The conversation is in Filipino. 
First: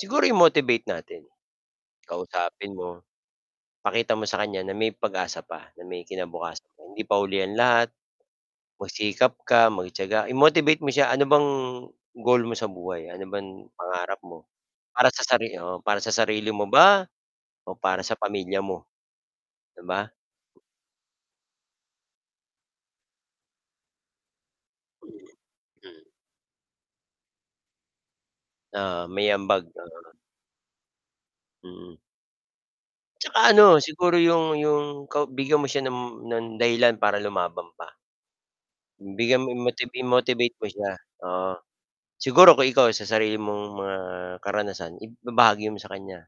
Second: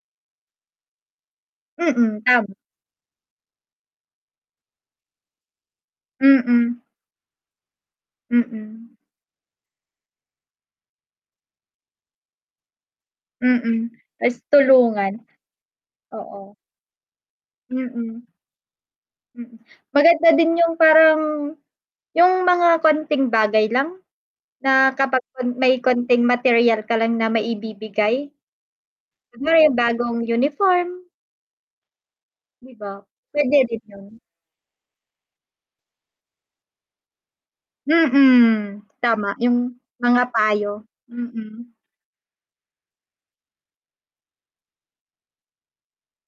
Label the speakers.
Speaker 1: Siguro i-motivate natin.
Speaker 2: Mm, tama.
Speaker 1: Kausapin mo. Pakita mo sa kanya na may pag-asa pa, na may kinabukasan.
Speaker 2: Mm.
Speaker 1: Hindi pa huli ang lahat,
Speaker 2: Mm.
Speaker 1: magsikap ka, magtiyaga, i-motivate mo siya. Ano bang goal mo sa buhay? Ano bang
Speaker 2: Mm.
Speaker 1: pangarap
Speaker 2: Ta's
Speaker 1: mo para sa
Speaker 2: tulungan.
Speaker 1: sari oo, para sa sarili
Speaker 2: Oo.
Speaker 1: mo ba o para sa
Speaker 2: Mm.
Speaker 1: pamilya mo?
Speaker 2: Mm.
Speaker 1: 'Di ba?
Speaker 2: Maganda din yung parang yung mga konting bagay lang na kapag may
Speaker 1: Mm.
Speaker 2: konting material ka lang na maibibigay.
Speaker 1: Oo, may
Speaker 2: Kunwari,
Speaker 1: ambag.
Speaker 2: yung
Speaker 1: Oo.
Speaker 2: bagong uniform.
Speaker 1: Mm.
Speaker 2: Di ba
Speaker 1: Tsaka
Speaker 2: pwede
Speaker 1: ano,
Speaker 2: rin yun?
Speaker 1: siguro 'yong 'yong ka bigyan mo siya ng ng dahilan para lumaban pa.
Speaker 2: Mm. Tama
Speaker 1: Bigyan mo
Speaker 2: yung
Speaker 1: i-motiv
Speaker 2: mga
Speaker 1: i-motivate mo
Speaker 2: payo,
Speaker 1: siya, oo.
Speaker 2: mm.
Speaker 1: Siguro kung ikaw, sa sarili mong mga karanasan ib ibabahagi mo sa kanya.